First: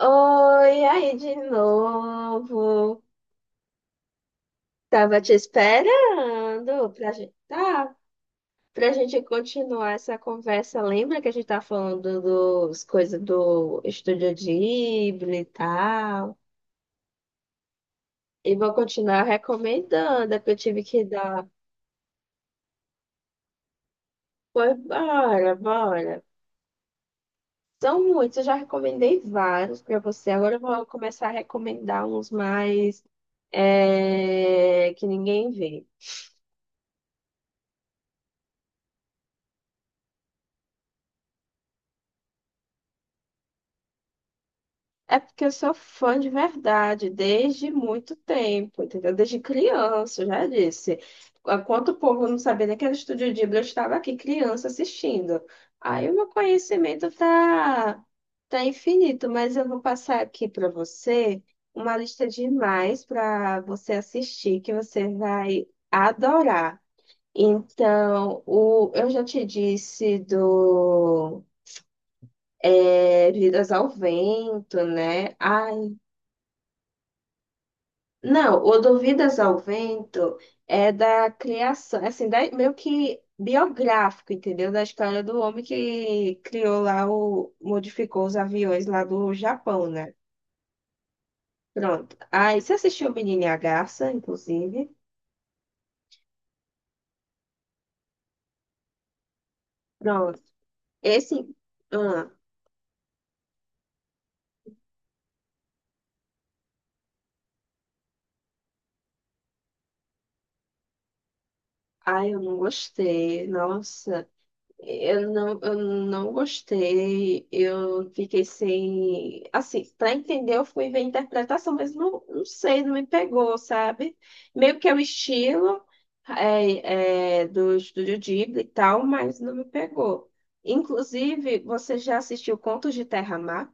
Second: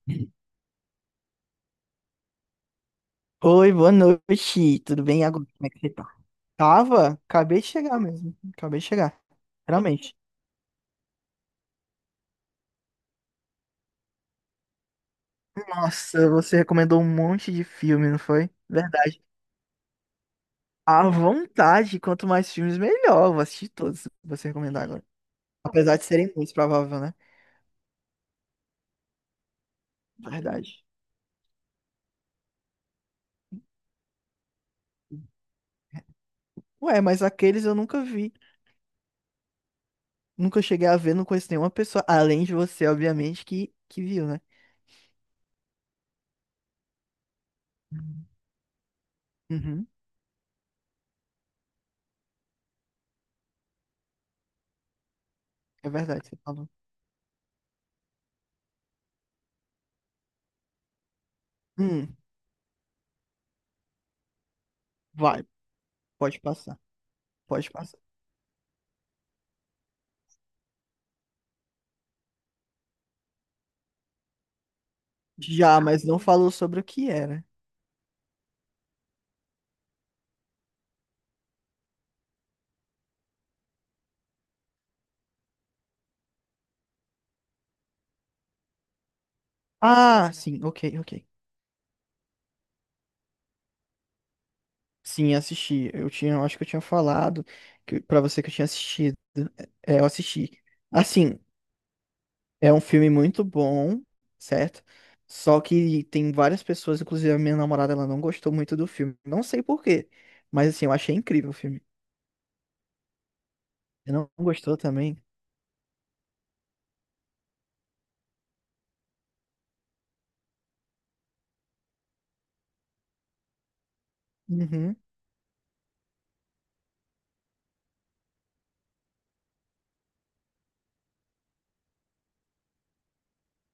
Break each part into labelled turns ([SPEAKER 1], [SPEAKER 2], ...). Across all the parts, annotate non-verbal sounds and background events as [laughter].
[SPEAKER 1] Oi, aí de novo.
[SPEAKER 2] Oi, boa noite. Tudo
[SPEAKER 1] Tava
[SPEAKER 2] bem?
[SPEAKER 1] te
[SPEAKER 2] Agora como é que você tá?
[SPEAKER 1] esperando
[SPEAKER 2] Tava?
[SPEAKER 1] pra gente,
[SPEAKER 2] Acabei de
[SPEAKER 1] tá?
[SPEAKER 2] chegar mesmo. Acabei de
[SPEAKER 1] Pra
[SPEAKER 2] chegar.
[SPEAKER 1] gente continuar
[SPEAKER 2] Realmente.
[SPEAKER 1] essa conversa. Lembra que a gente tá falando dos coisas do Estúdio Ghibli e
[SPEAKER 2] Nossa,
[SPEAKER 1] tal?
[SPEAKER 2] você recomendou um monte de filme, não foi?
[SPEAKER 1] E vou
[SPEAKER 2] Verdade.
[SPEAKER 1] continuar recomendando, é que eu tive que
[SPEAKER 2] À
[SPEAKER 1] dar.
[SPEAKER 2] vontade, quanto mais filmes, melhor. Vou assistir todos que você
[SPEAKER 1] Pois
[SPEAKER 2] recomendar agora.
[SPEAKER 1] bora,
[SPEAKER 2] Apesar de
[SPEAKER 1] bora.
[SPEAKER 2] serem muitos, provável, né?
[SPEAKER 1] São muitos, eu já recomendei vários pra você. Agora eu
[SPEAKER 2] Verdade.
[SPEAKER 1] vou começar a recomendar uns mais que ninguém vê.
[SPEAKER 2] Ué, mas aqueles eu nunca vi. Nunca cheguei a ver, não conheço nenhuma pessoa, além de você, obviamente, que viu, né?
[SPEAKER 1] É porque eu sou fã de verdade, desde muito tempo, entendeu? Desde
[SPEAKER 2] Uhum,
[SPEAKER 1] criança, eu já disse. Enquanto o povo não sabia nem que era Estúdio Ghibli, eu estava aqui criança assistindo.
[SPEAKER 2] é
[SPEAKER 1] Aí o meu
[SPEAKER 2] verdade, você falou.
[SPEAKER 1] conhecimento tá, tá infinito, mas eu vou passar aqui para você uma
[SPEAKER 2] Hum,
[SPEAKER 1] lista de mais para você assistir, que você
[SPEAKER 2] vai,
[SPEAKER 1] vai
[SPEAKER 2] pode passar.
[SPEAKER 1] adorar.
[SPEAKER 2] Pode passar.
[SPEAKER 1] Então, eu já te disse do Vidas ao Vento, né?
[SPEAKER 2] Já,
[SPEAKER 1] Ai,
[SPEAKER 2] mas não falou sobre o que era.
[SPEAKER 1] não, o Duvidas ao Vento é da criação, assim, meio que biográfico, entendeu? Da história do homem que criou lá, modificou os aviões lá do Japão, né?
[SPEAKER 2] Ah, sim, ok, ok.
[SPEAKER 1] Pronto. Aí você assistiu o Menino e a Garça, inclusive?
[SPEAKER 2] Sim, assisti. Eu tinha, eu acho que eu tinha falado pra você que eu tinha assistido. É, eu
[SPEAKER 1] Pronto.
[SPEAKER 2] assisti. Assim,
[SPEAKER 1] Esse. Ah,
[SPEAKER 2] é um filme muito bom, certo? Só que tem várias pessoas, inclusive a minha namorada, ela não gostou muito do filme. Não sei por quê, mas assim, eu achei incrível o filme.
[SPEAKER 1] ai, eu não gostei.
[SPEAKER 2] Você não
[SPEAKER 1] Nossa.
[SPEAKER 2] gostou também?
[SPEAKER 1] Eu não gostei, eu fiquei sem. Assim, para entender, eu fui ver a interpretação, mas não, não sei, não me pegou, sabe? Meio que é
[SPEAKER 2] Uhum.
[SPEAKER 1] o estilo do estúdio Ghibli e tal, mas não me pegou. Inclusive, você já assistiu Contos de Terra-Mar?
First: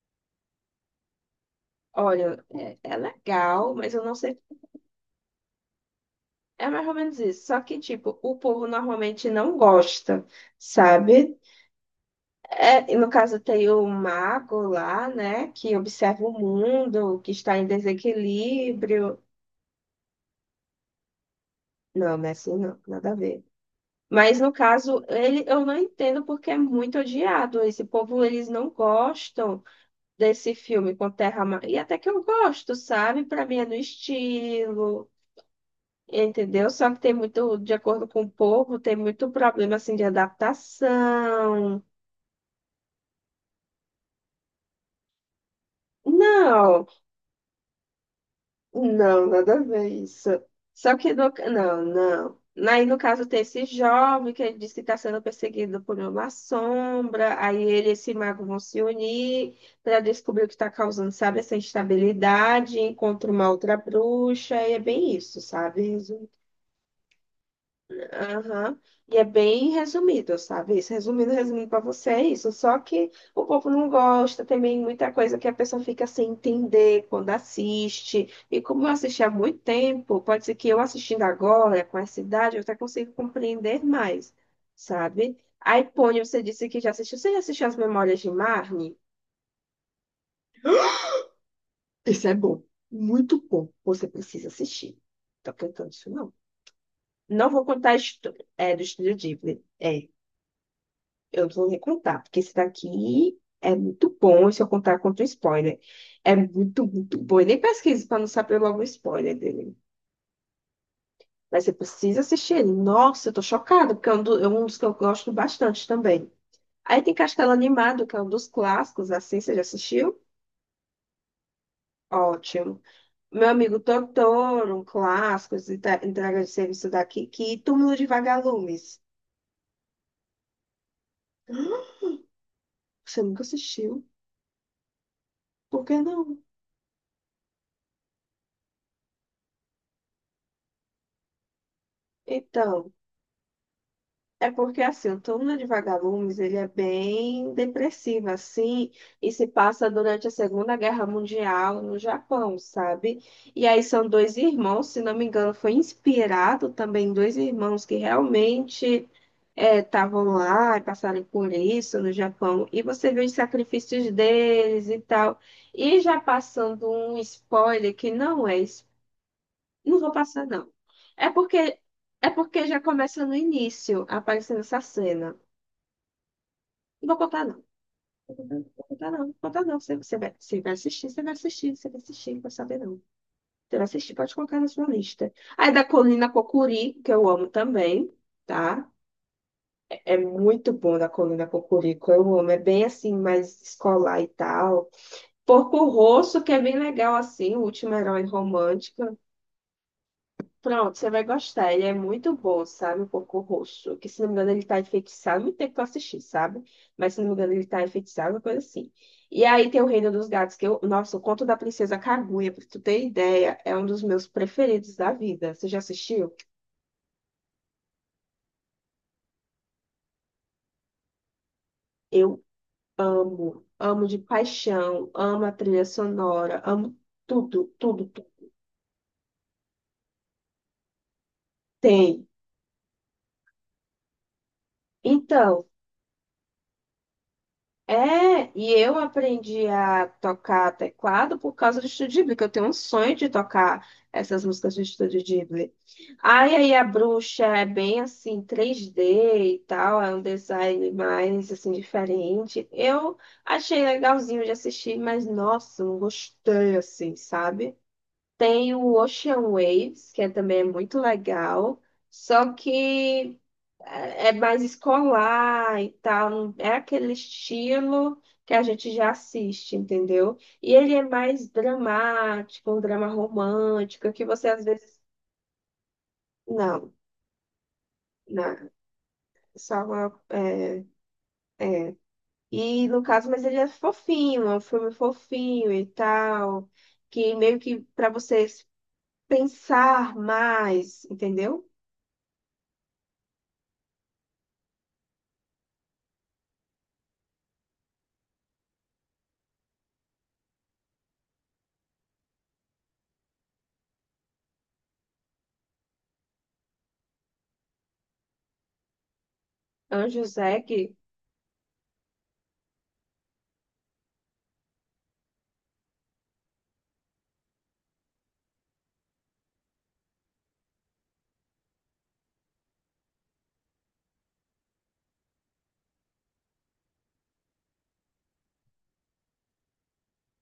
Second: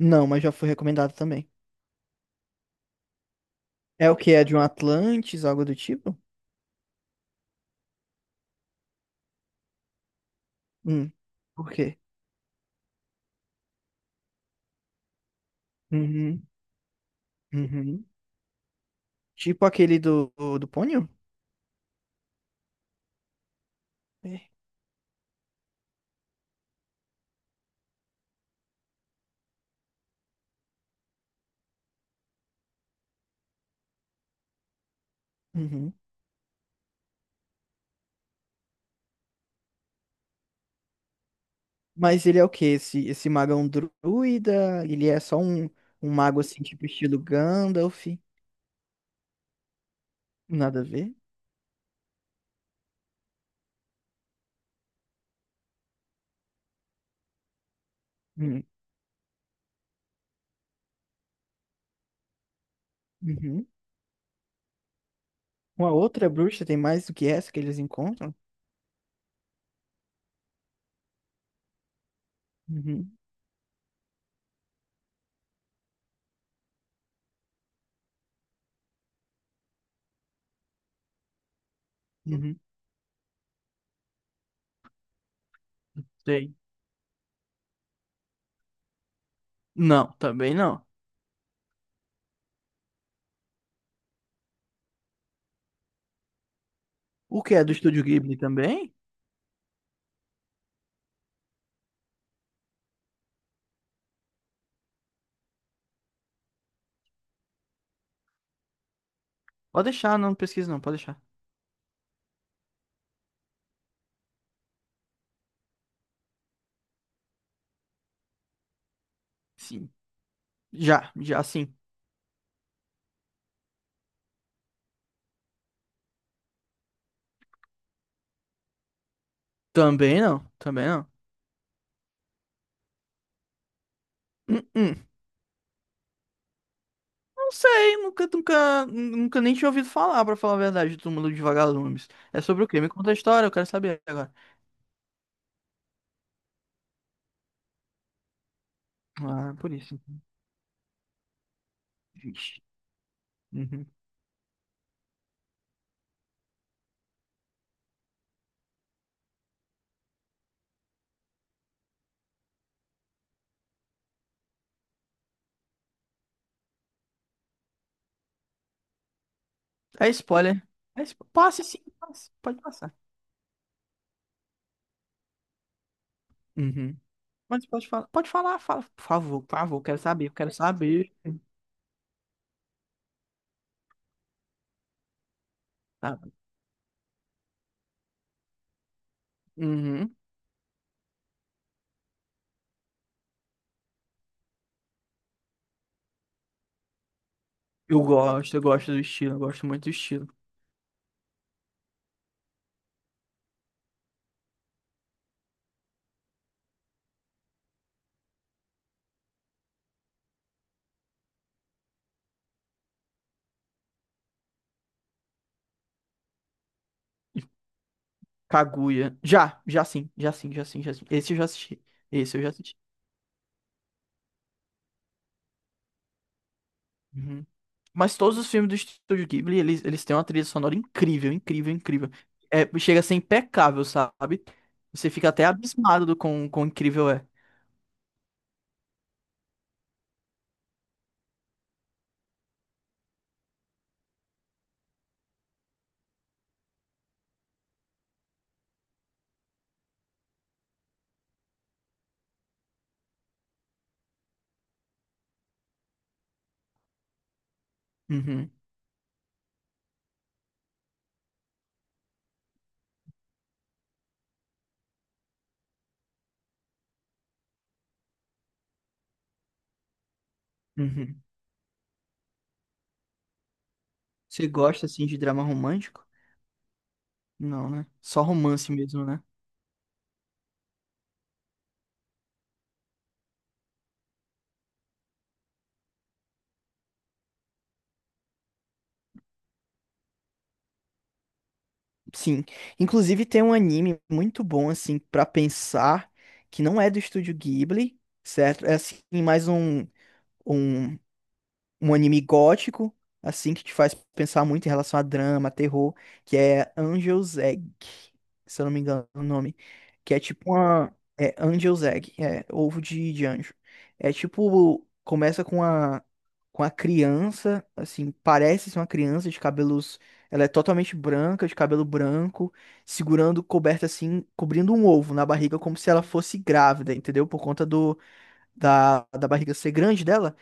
[SPEAKER 2] Não, mas já foi recomendado também.
[SPEAKER 1] Olha, é legal, mas eu
[SPEAKER 2] É
[SPEAKER 1] não
[SPEAKER 2] o que?
[SPEAKER 1] sei.
[SPEAKER 2] É de um Atlantis, algo do tipo?
[SPEAKER 1] É mais ou menos isso. Só que, tipo, o povo normalmente não gosta,
[SPEAKER 2] Hum,
[SPEAKER 1] sabe?
[SPEAKER 2] por quê?
[SPEAKER 1] É, e no caso tem o mago lá, né, que observa o
[SPEAKER 2] Uhum,
[SPEAKER 1] mundo, que está em
[SPEAKER 2] uhum.
[SPEAKER 1] desequilíbrio.
[SPEAKER 2] Tipo aquele do Ponyo?
[SPEAKER 1] Não, não é assim, não, nada a ver. Mas
[SPEAKER 2] É.
[SPEAKER 1] no caso, ele, eu não entendo porque é muito odiado. Esse povo, eles não gostam desse filme com e até que eu gosto, sabe? Para mim é no estilo,
[SPEAKER 2] Uhum.
[SPEAKER 1] entendeu? Só que tem muito, de acordo com o povo, tem muito problema assim de adaptação.
[SPEAKER 2] Mas ele é o quê? Esse mago é um druida? Ele é só um mago assim,
[SPEAKER 1] Não.
[SPEAKER 2] tipo estilo Gandalf?
[SPEAKER 1] Não, nada a ver isso.
[SPEAKER 2] Nada a
[SPEAKER 1] Só que
[SPEAKER 2] ver?
[SPEAKER 1] no... Não, não. Aí, no caso, tem esse jovem que ele diz que está sendo perseguido por uma sombra. Aí ele e esse mago vão
[SPEAKER 2] Uhum.
[SPEAKER 1] se unir para descobrir o que está causando, sabe, essa instabilidade. Encontra uma
[SPEAKER 2] Uhum.
[SPEAKER 1] outra bruxa. E é bem isso,
[SPEAKER 2] Uma
[SPEAKER 1] sabe?
[SPEAKER 2] outra bruxa tem mais do que essa que eles encontram?
[SPEAKER 1] Aham. E é bem resumido, sabe? Isso, resumindo para você, é isso. Só que
[SPEAKER 2] Uhum.
[SPEAKER 1] o povo não gosta, também muita coisa que a pessoa fica sem entender quando assiste. E como eu assisti há muito tempo, pode ser que eu assistindo agora, com essa idade,
[SPEAKER 2] Uhum.
[SPEAKER 1] eu até consigo compreender mais, sabe? Aí, Pony, você
[SPEAKER 2] Sei.
[SPEAKER 1] disse que já assistiu. Você já assistiu As Memórias de Marnie?
[SPEAKER 2] Não, também não.
[SPEAKER 1] Isso é bom, muito bom. Você precisa assistir. Tô cantando isso, não.
[SPEAKER 2] O
[SPEAKER 1] Não
[SPEAKER 2] que
[SPEAKER 1] vou
[SPEAKER 2] é do
[SPEAKER 1] contar a
[SPEAKER 2] Estúdio Ghibli
[SPEAKER 1] do
[SPEAKER 2] também?
[SPEAKER 1] Estúdio Ghibli. É. Eu vou recrutar, porque esse daqui é muito bom, se eu contar contra o spoiler. É muito, muito bom. E nem pesquise para não saber logo o spoiler dele.
[SPEAKER 2] Pode deixar, não pesquisa não, pode deixar.
[SPEAKER 1] Mas você precisa assistir ele. Nossa, eu tô chocada, porque é um, é um dos que eu gosto bastante também. Aí tem Castelo Animado, que é um dos clássicos, assim, você já
[SPEAKER 2] Sim.
[SPEAKER 1] assistiu?
[SPEAKER 2] Já, já sim.
[SPEAKER 1] Ótimo. Meu amigo Totoro, um clássico, esse entrega de serviço daqui, que Túmulo de Vagalumes.
[SPEAKER 2] Também não, também não.
[SPEAKER 1] Você nunca assistiu?
[SPEAKER 2] Hum, hum.
[SPEAKER 1] Por que não?
[SPEAKER 2] Não sei, nunca nem tinha ouvido falar, pra falar a verdade, do Túmulo dos Vagalumes. É sobre o quê? Me
[SPEAKER 1] Então.
[SPEAKER 2] conta a história, eu quero saber agora.
[SPEAKER 1] É porque, assim, o turno de vagalumes, ele é bem depressivo, assim, e se
[SPEAKER 2] Ah, é por
[SPEAKER 1] passa
[SPEAKER 2] isso.
[SPEAKER 1] durante a Segunda Guerra Mundial no Japão,
[SPEAKER 2] Vixe.
[SPEAKER 1] sabe? E aí
[SPEAKER 2] Uhum.
[SPEAKER 1] são dois irmãos, se não me engano, foi inspirado também em dois irmãos que realmente estavam lá e passaram por isso no Japão. E você vê os sacrifícios deles e tal. E já passando um spoiler que não é não
[SPEAKER 2] É
[SPEAKER 1] vou passar,
[SPEAKER 2] spoiler.
[SPEAKER 1] não.
[SPEAKER 2] É spo-
[SPEAKER 1] É
[SPEAKER 2] Passe
[SPEAKER 1] porque,
[SPEAKER 2] sim,
[SPEAKER 1] é
[SPEAKER 2] passe. Pode
[SPEAKER 1] porque já
[SPEAKER 2] passar.
[SPEAKER 1] começa no início aparecendo essa cena.
[SPEAKER 2] Uhum.
[SPEAKER 1] Não vou contar, não.
[SPEAKER 2] Mas pode falar. Pode falar,
[SPEAKER 1] Não
[SPEAKER 2] fala.
[SPEAKER 1] vou contar, não. Não vou
[SPEAKER 2] Por
[SPEAKER 1] contar, não.
[SPEAKER 2] favor,
[SPEAKER 1] Você,
[SPEAKER 2] quero
[SPEAKER 1] você
[SPEAKER 2] saber, eu
[SPEAKER 1] vai,
[SPEAKER 2] quero
[SPEAKER 1] você vai assistir,
[SPEAKER 2] saber.
[SPEAKER 1] você vai assistir, você vai assistir, não vou saber, não. Você vai assistir, pode colocar na sua lista. Aí da
[SPEAKER 2] Tá.
[SPEAKER 1] Colina Cocuri, que eu amo também, tá?
[SPEAKER 2] Uhum.
[SPEAKER 1] É muito bom da Colina Cocorico, eu amo. É bem assim, mais escolar e tal. Porco Rosso, que é bem legal, assim, o último herói
[SPEAKER 2] Eu gosto do
[SPEAKER 1] romântico.
[SPEAKER 2] estilo, eu gosto muito do estilo.
[SPEAKER 1] Pronto, você vai gostar. Ele é muito bom, sabe? O Porco Rosso. Que se não me engano, ele tá enfeitiçado. Muito tempo que eu assisti, sabe? Mas se não me engano, ele tá enfeitiçado, uma coisa assim. E aí tem o Reino dos Gatos, que eu. Nossa, o Conto da Princesa Kaguya, pra tu ter ideia, é um dos meus preferidos da vida. Você já assistiu?
[SPEAKER 2] Kaguya. Já, já sim, já sim, já sim, já sim. Esse eu já assisti. Esse
[SPEAKER 1] Eu
[SPEAKER 2] eu já assisti.
[SPEAKER 1] amo, amo de paixão, amo a trilha sonora, amo
[SPEAKER 2] Uhum.
[SPEAKER 1] tudo, tudo,
[SPEAKER 2] Mas todos
[SPEAKER 1] tudo.
[SPEAKER 2] os filmes do Estúdio Ghibli, eles têm uma trilha sonora incrível, incrível, incrível.
[SPEAKER 1] Tem.
[SPEAKER 2] É, chega a ser impecável, sabe? Você fica até
[SPEAKER 1] Então.
[SPEAKER 2] abismado do quão incrível é.
[SPEAKER 1] É, e eu aprendi a tocar teclado por causa do Estúdio Ghibli, que eu tenho um sonho de tocar essas músicas do Estúdio Ghibli. Ai, aí a bruxa é bem assim, 3D e tal, é um design mais assim diferente. Eu achei legalzinho de assistir, mas nossa, não gostei assim, sabe?
[SPEAKER 2] Uhum,
[SPEAKER 1] Tem o Ocean Waves, também é muito legal, só que é mais escolar e tal, não é aquele estilo que a gente já assiste, entendeu? E ele é
[SPEAKER 2] uhum.
[SPEAKER 1] mais dramático, um drama romântico, que você
[SPEAKER 2] Você
[SPEAKER 1] às
[SPEAKER 2] gosta,
[SPEAKER 1] vezes.
[SPEAKER 2] assim, de drama romântico?
[SPEAKER 1] Não,
[SPEAKER 2] Não, né? Só
[SPEAKER 1] não,
[SPEAKER 2] romance mesmo, né?
[SPEAKER 1] só uma. É, é. E no caso, mas ele é fofinho, é um filme fofinho e tal, que meio que para vocês pensar mais, entendeu?
[SPEAKER 2] Sim. Inclusive tem um anime muito bom, assim, pra pensar, que não é do Estúdio Ghibli, certo? É, assim, mais um, um um anime gótico, assim, que te faz pensar muito em relação a drama, terror, que é Angel's Egg, se eu não me engano o nome, que é
[SPEAKER 1] Anjo
[SPEAKER 2] tipo
[SPEAKER 1] Zack,
[SPEAKER 2] uma... É Angel's Egg, é ovo de anjo. É tipo, começa com a criança, assim, parece ser uma criança de cabelos... Ela é totalmente branca, de cabelo branco, segurando, coberta assim, cobrindo um ovo na barriga, como se ela fosse grávida, entendeu? Por conta da barriga ser grande dela.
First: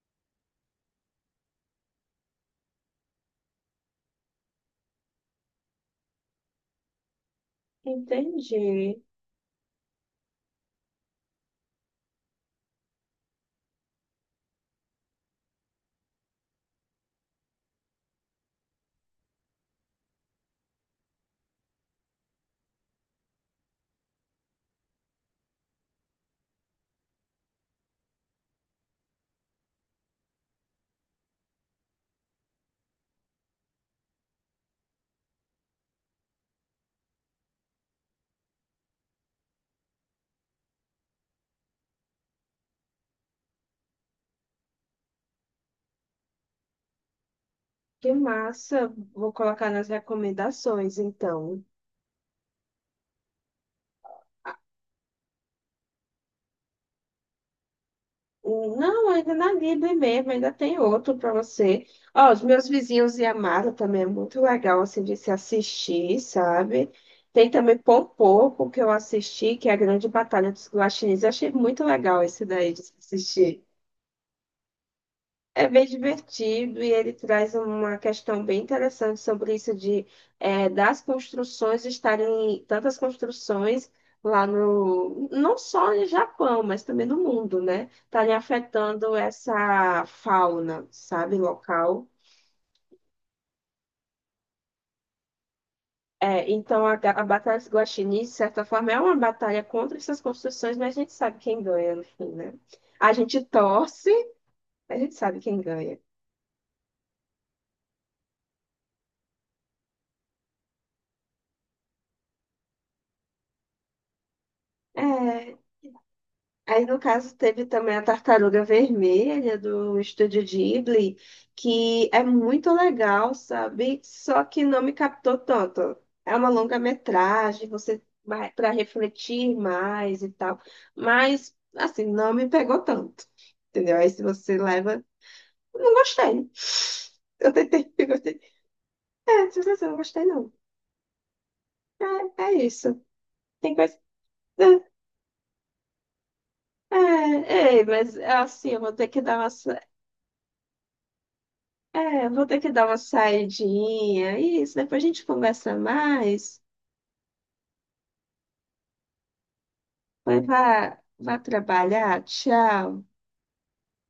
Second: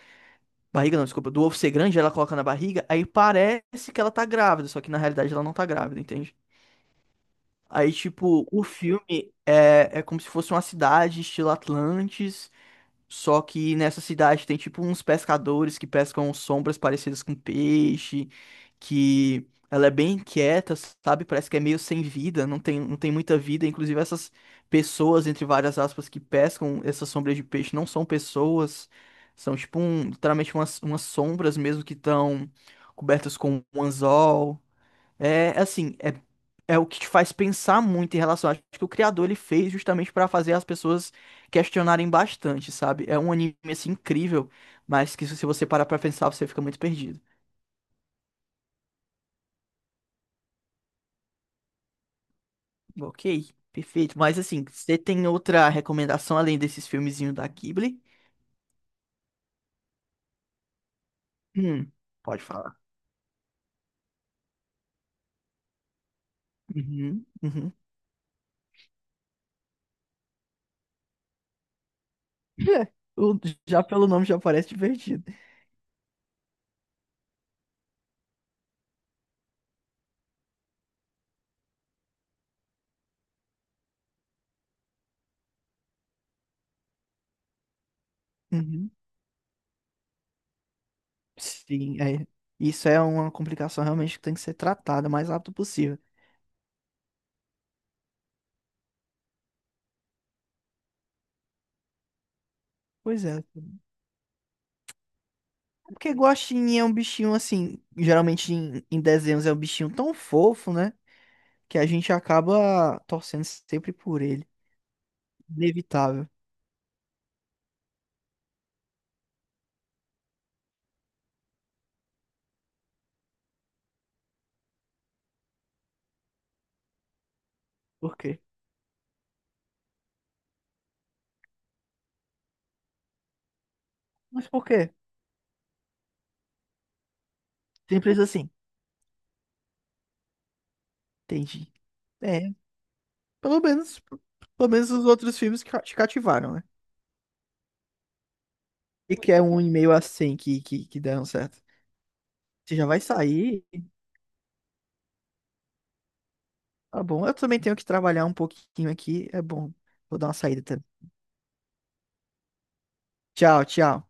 [SPEAKER 2] Barriga não, desculpa. Do ovo ser grande, ela coloca na barriga, aí parece que ela tá grávida, só que na realidade ela não tá grávida, entende? Aí, tipo, o
[SPEAKER 1] entendi.
[SPEAKER 2] filme é como se fosse uma cidade, estilo Atlantis, só que nessa cidade tem tipo uns pescadores que pescam sombras parecidas com peixe, que ela é bem inquieta, sabe? Parece que é meio sem vida, não tem muita vida. Inclusive, essas pessoas, entre várias aspas, que pescam essas sombras de peixe não são pessoas, são tipo um, literalmente umas sombras mesmo que estão cobertas com um anzol. É assim, é, é o que te faz pensar muito em relação. Acho que o criador ele fez justamente pra fazer as pessoas questionarem bastante, sabe? É um anime assim incrível, mas que se você parar pra pensar, você fica muito perdido.
[SPEAKER 1] Que massa. Vou colocar nas recomendações, então.
[SPEAKER 2] Ok, perfeito. Mas assim, você tem outra recomendação além desses filmezinhos da Ghibli?
[SPEAKER 1] Não, ainda na Libre mesmo, ainda tem outro para você.
[SPEAKER 2] Hum,
[SPEAKER 1] Ó, Os
[SPEAKER 2] Pode
[SPEAKER 1] Meus
[SPEAKER 2] falar.
[SPEAKER 1] Vizinhos e Amada também é muito legal, assim, de se assistir, sabe?
[SPEAKER 2] Uhum,
[SPEAKER 1] Tem
[SPEAKER 2] uhum.
[SPEAKER 1] também Pompoco, que eu assisti, que é a Grande Batalha dos Guaxinins. Eu achei muito legal esse daí de se
[SPEAKER 2] [laughs] O-
[SPEAKER 1] assistir.
[SPEAKER 2] Já pelo nome já parece divertido.
[SPEAKER 1] É bem divertido e ele traz uma questão bem interessante sobre isso de das construções estarem tantas construções lá no não só no Japão, mas também no mundo, né? Estarem
[SPEAKER 2] Uhum.
[SPEAKER 1] afetando essa fauna, sabe,
[SPEAKER 2] Sim,
[SPEAKER 1] local.
[SPEAKER 2] é. Isso é uma complicação realmente que tem que ser tratada o mais rápido possível.
[SPEAKER 1] É, então a batalha dos guaxinins, de certa forma, é uma batalha contra essas construções, mas a gente sabe quem ganha no fim, né? A
[SPEAKER 2] Pois é.
[SPEAKER 1] gente
[SPEAKER 2] É.
[SPEAKER 1] torce, a gente sabe quem ganha.
[SPEAKER 2] Porque guaxinim é um bichinho assim, geralmente em desenhos é um bichinho tão fofo, né? Que a gente acaba torcendo sempre por ele.
[SPEAKER 1] É.
[SPEAKER 2] Inevitável.
[SPEAKER 1] Aí, no caso, teve também a Tartaruga Vermelha do Estúdio Ghibli, que é muito legal, sabe? Só que não me captou tanto. É uma longa-metragem, você
[SPEAKER 2] Por quê?
[SPEAKER 1] vai para refletir mais e tal. Mas, assim, não me pegou tanto. Entendeu? Aí, se
[SPEAKER 2] Mas
[SPEAKER 1] você
[SPEAKER 2] por quê?
[SPEAKER 1] leva. Eu não gostei. Eu tentei, [laughs] eu
[SPEAKER 2] Simples
[SPEAKER 1] gostei.
[SPEAKER 2] assim.
[SPEAKER 1] É, se você não gostei, não.
[SPEAKER 2] Entendi. É,
[SPEAKER 1] É, é isso.
[SPEAKER 2] pelo
[SPEAKER 1] Tem coisa.
[SPEAKER 2] menos, pelo menos os outros filmes ca- te cativaram, né?
[SPEAKER 1] É, é, é, mas assim, eu vou ter
[SPEAKER 2] E
[SPEAKER 1] que
[SPEAKER 2] que
[SPEAKER 1] dar
[SPEAKER 2] é
[SPEAKER 1] uma.
[SPEAKER 2] um e meio assim que deram certo.
[SPEAKER 1] É, eu vou ter que
[SPEAKER 2] Você já
[SPEAKER 1] dar uma
[SPEAKER 2] vai sair,
[SPEAKER 1] saidinha. Isso, depois a gente conversa mais.
[SPEAKER 2] tá bom. Eu também tenho que trabalhar um pouquinho aqui, é bom. Vou dar uma
[SPEAKER 1] Vai,
[SPEAKER 2] saída também.
[SPEAKER 1] vá trabalhar. Tchau.
[SPEAKER 2] Tchau, tchau.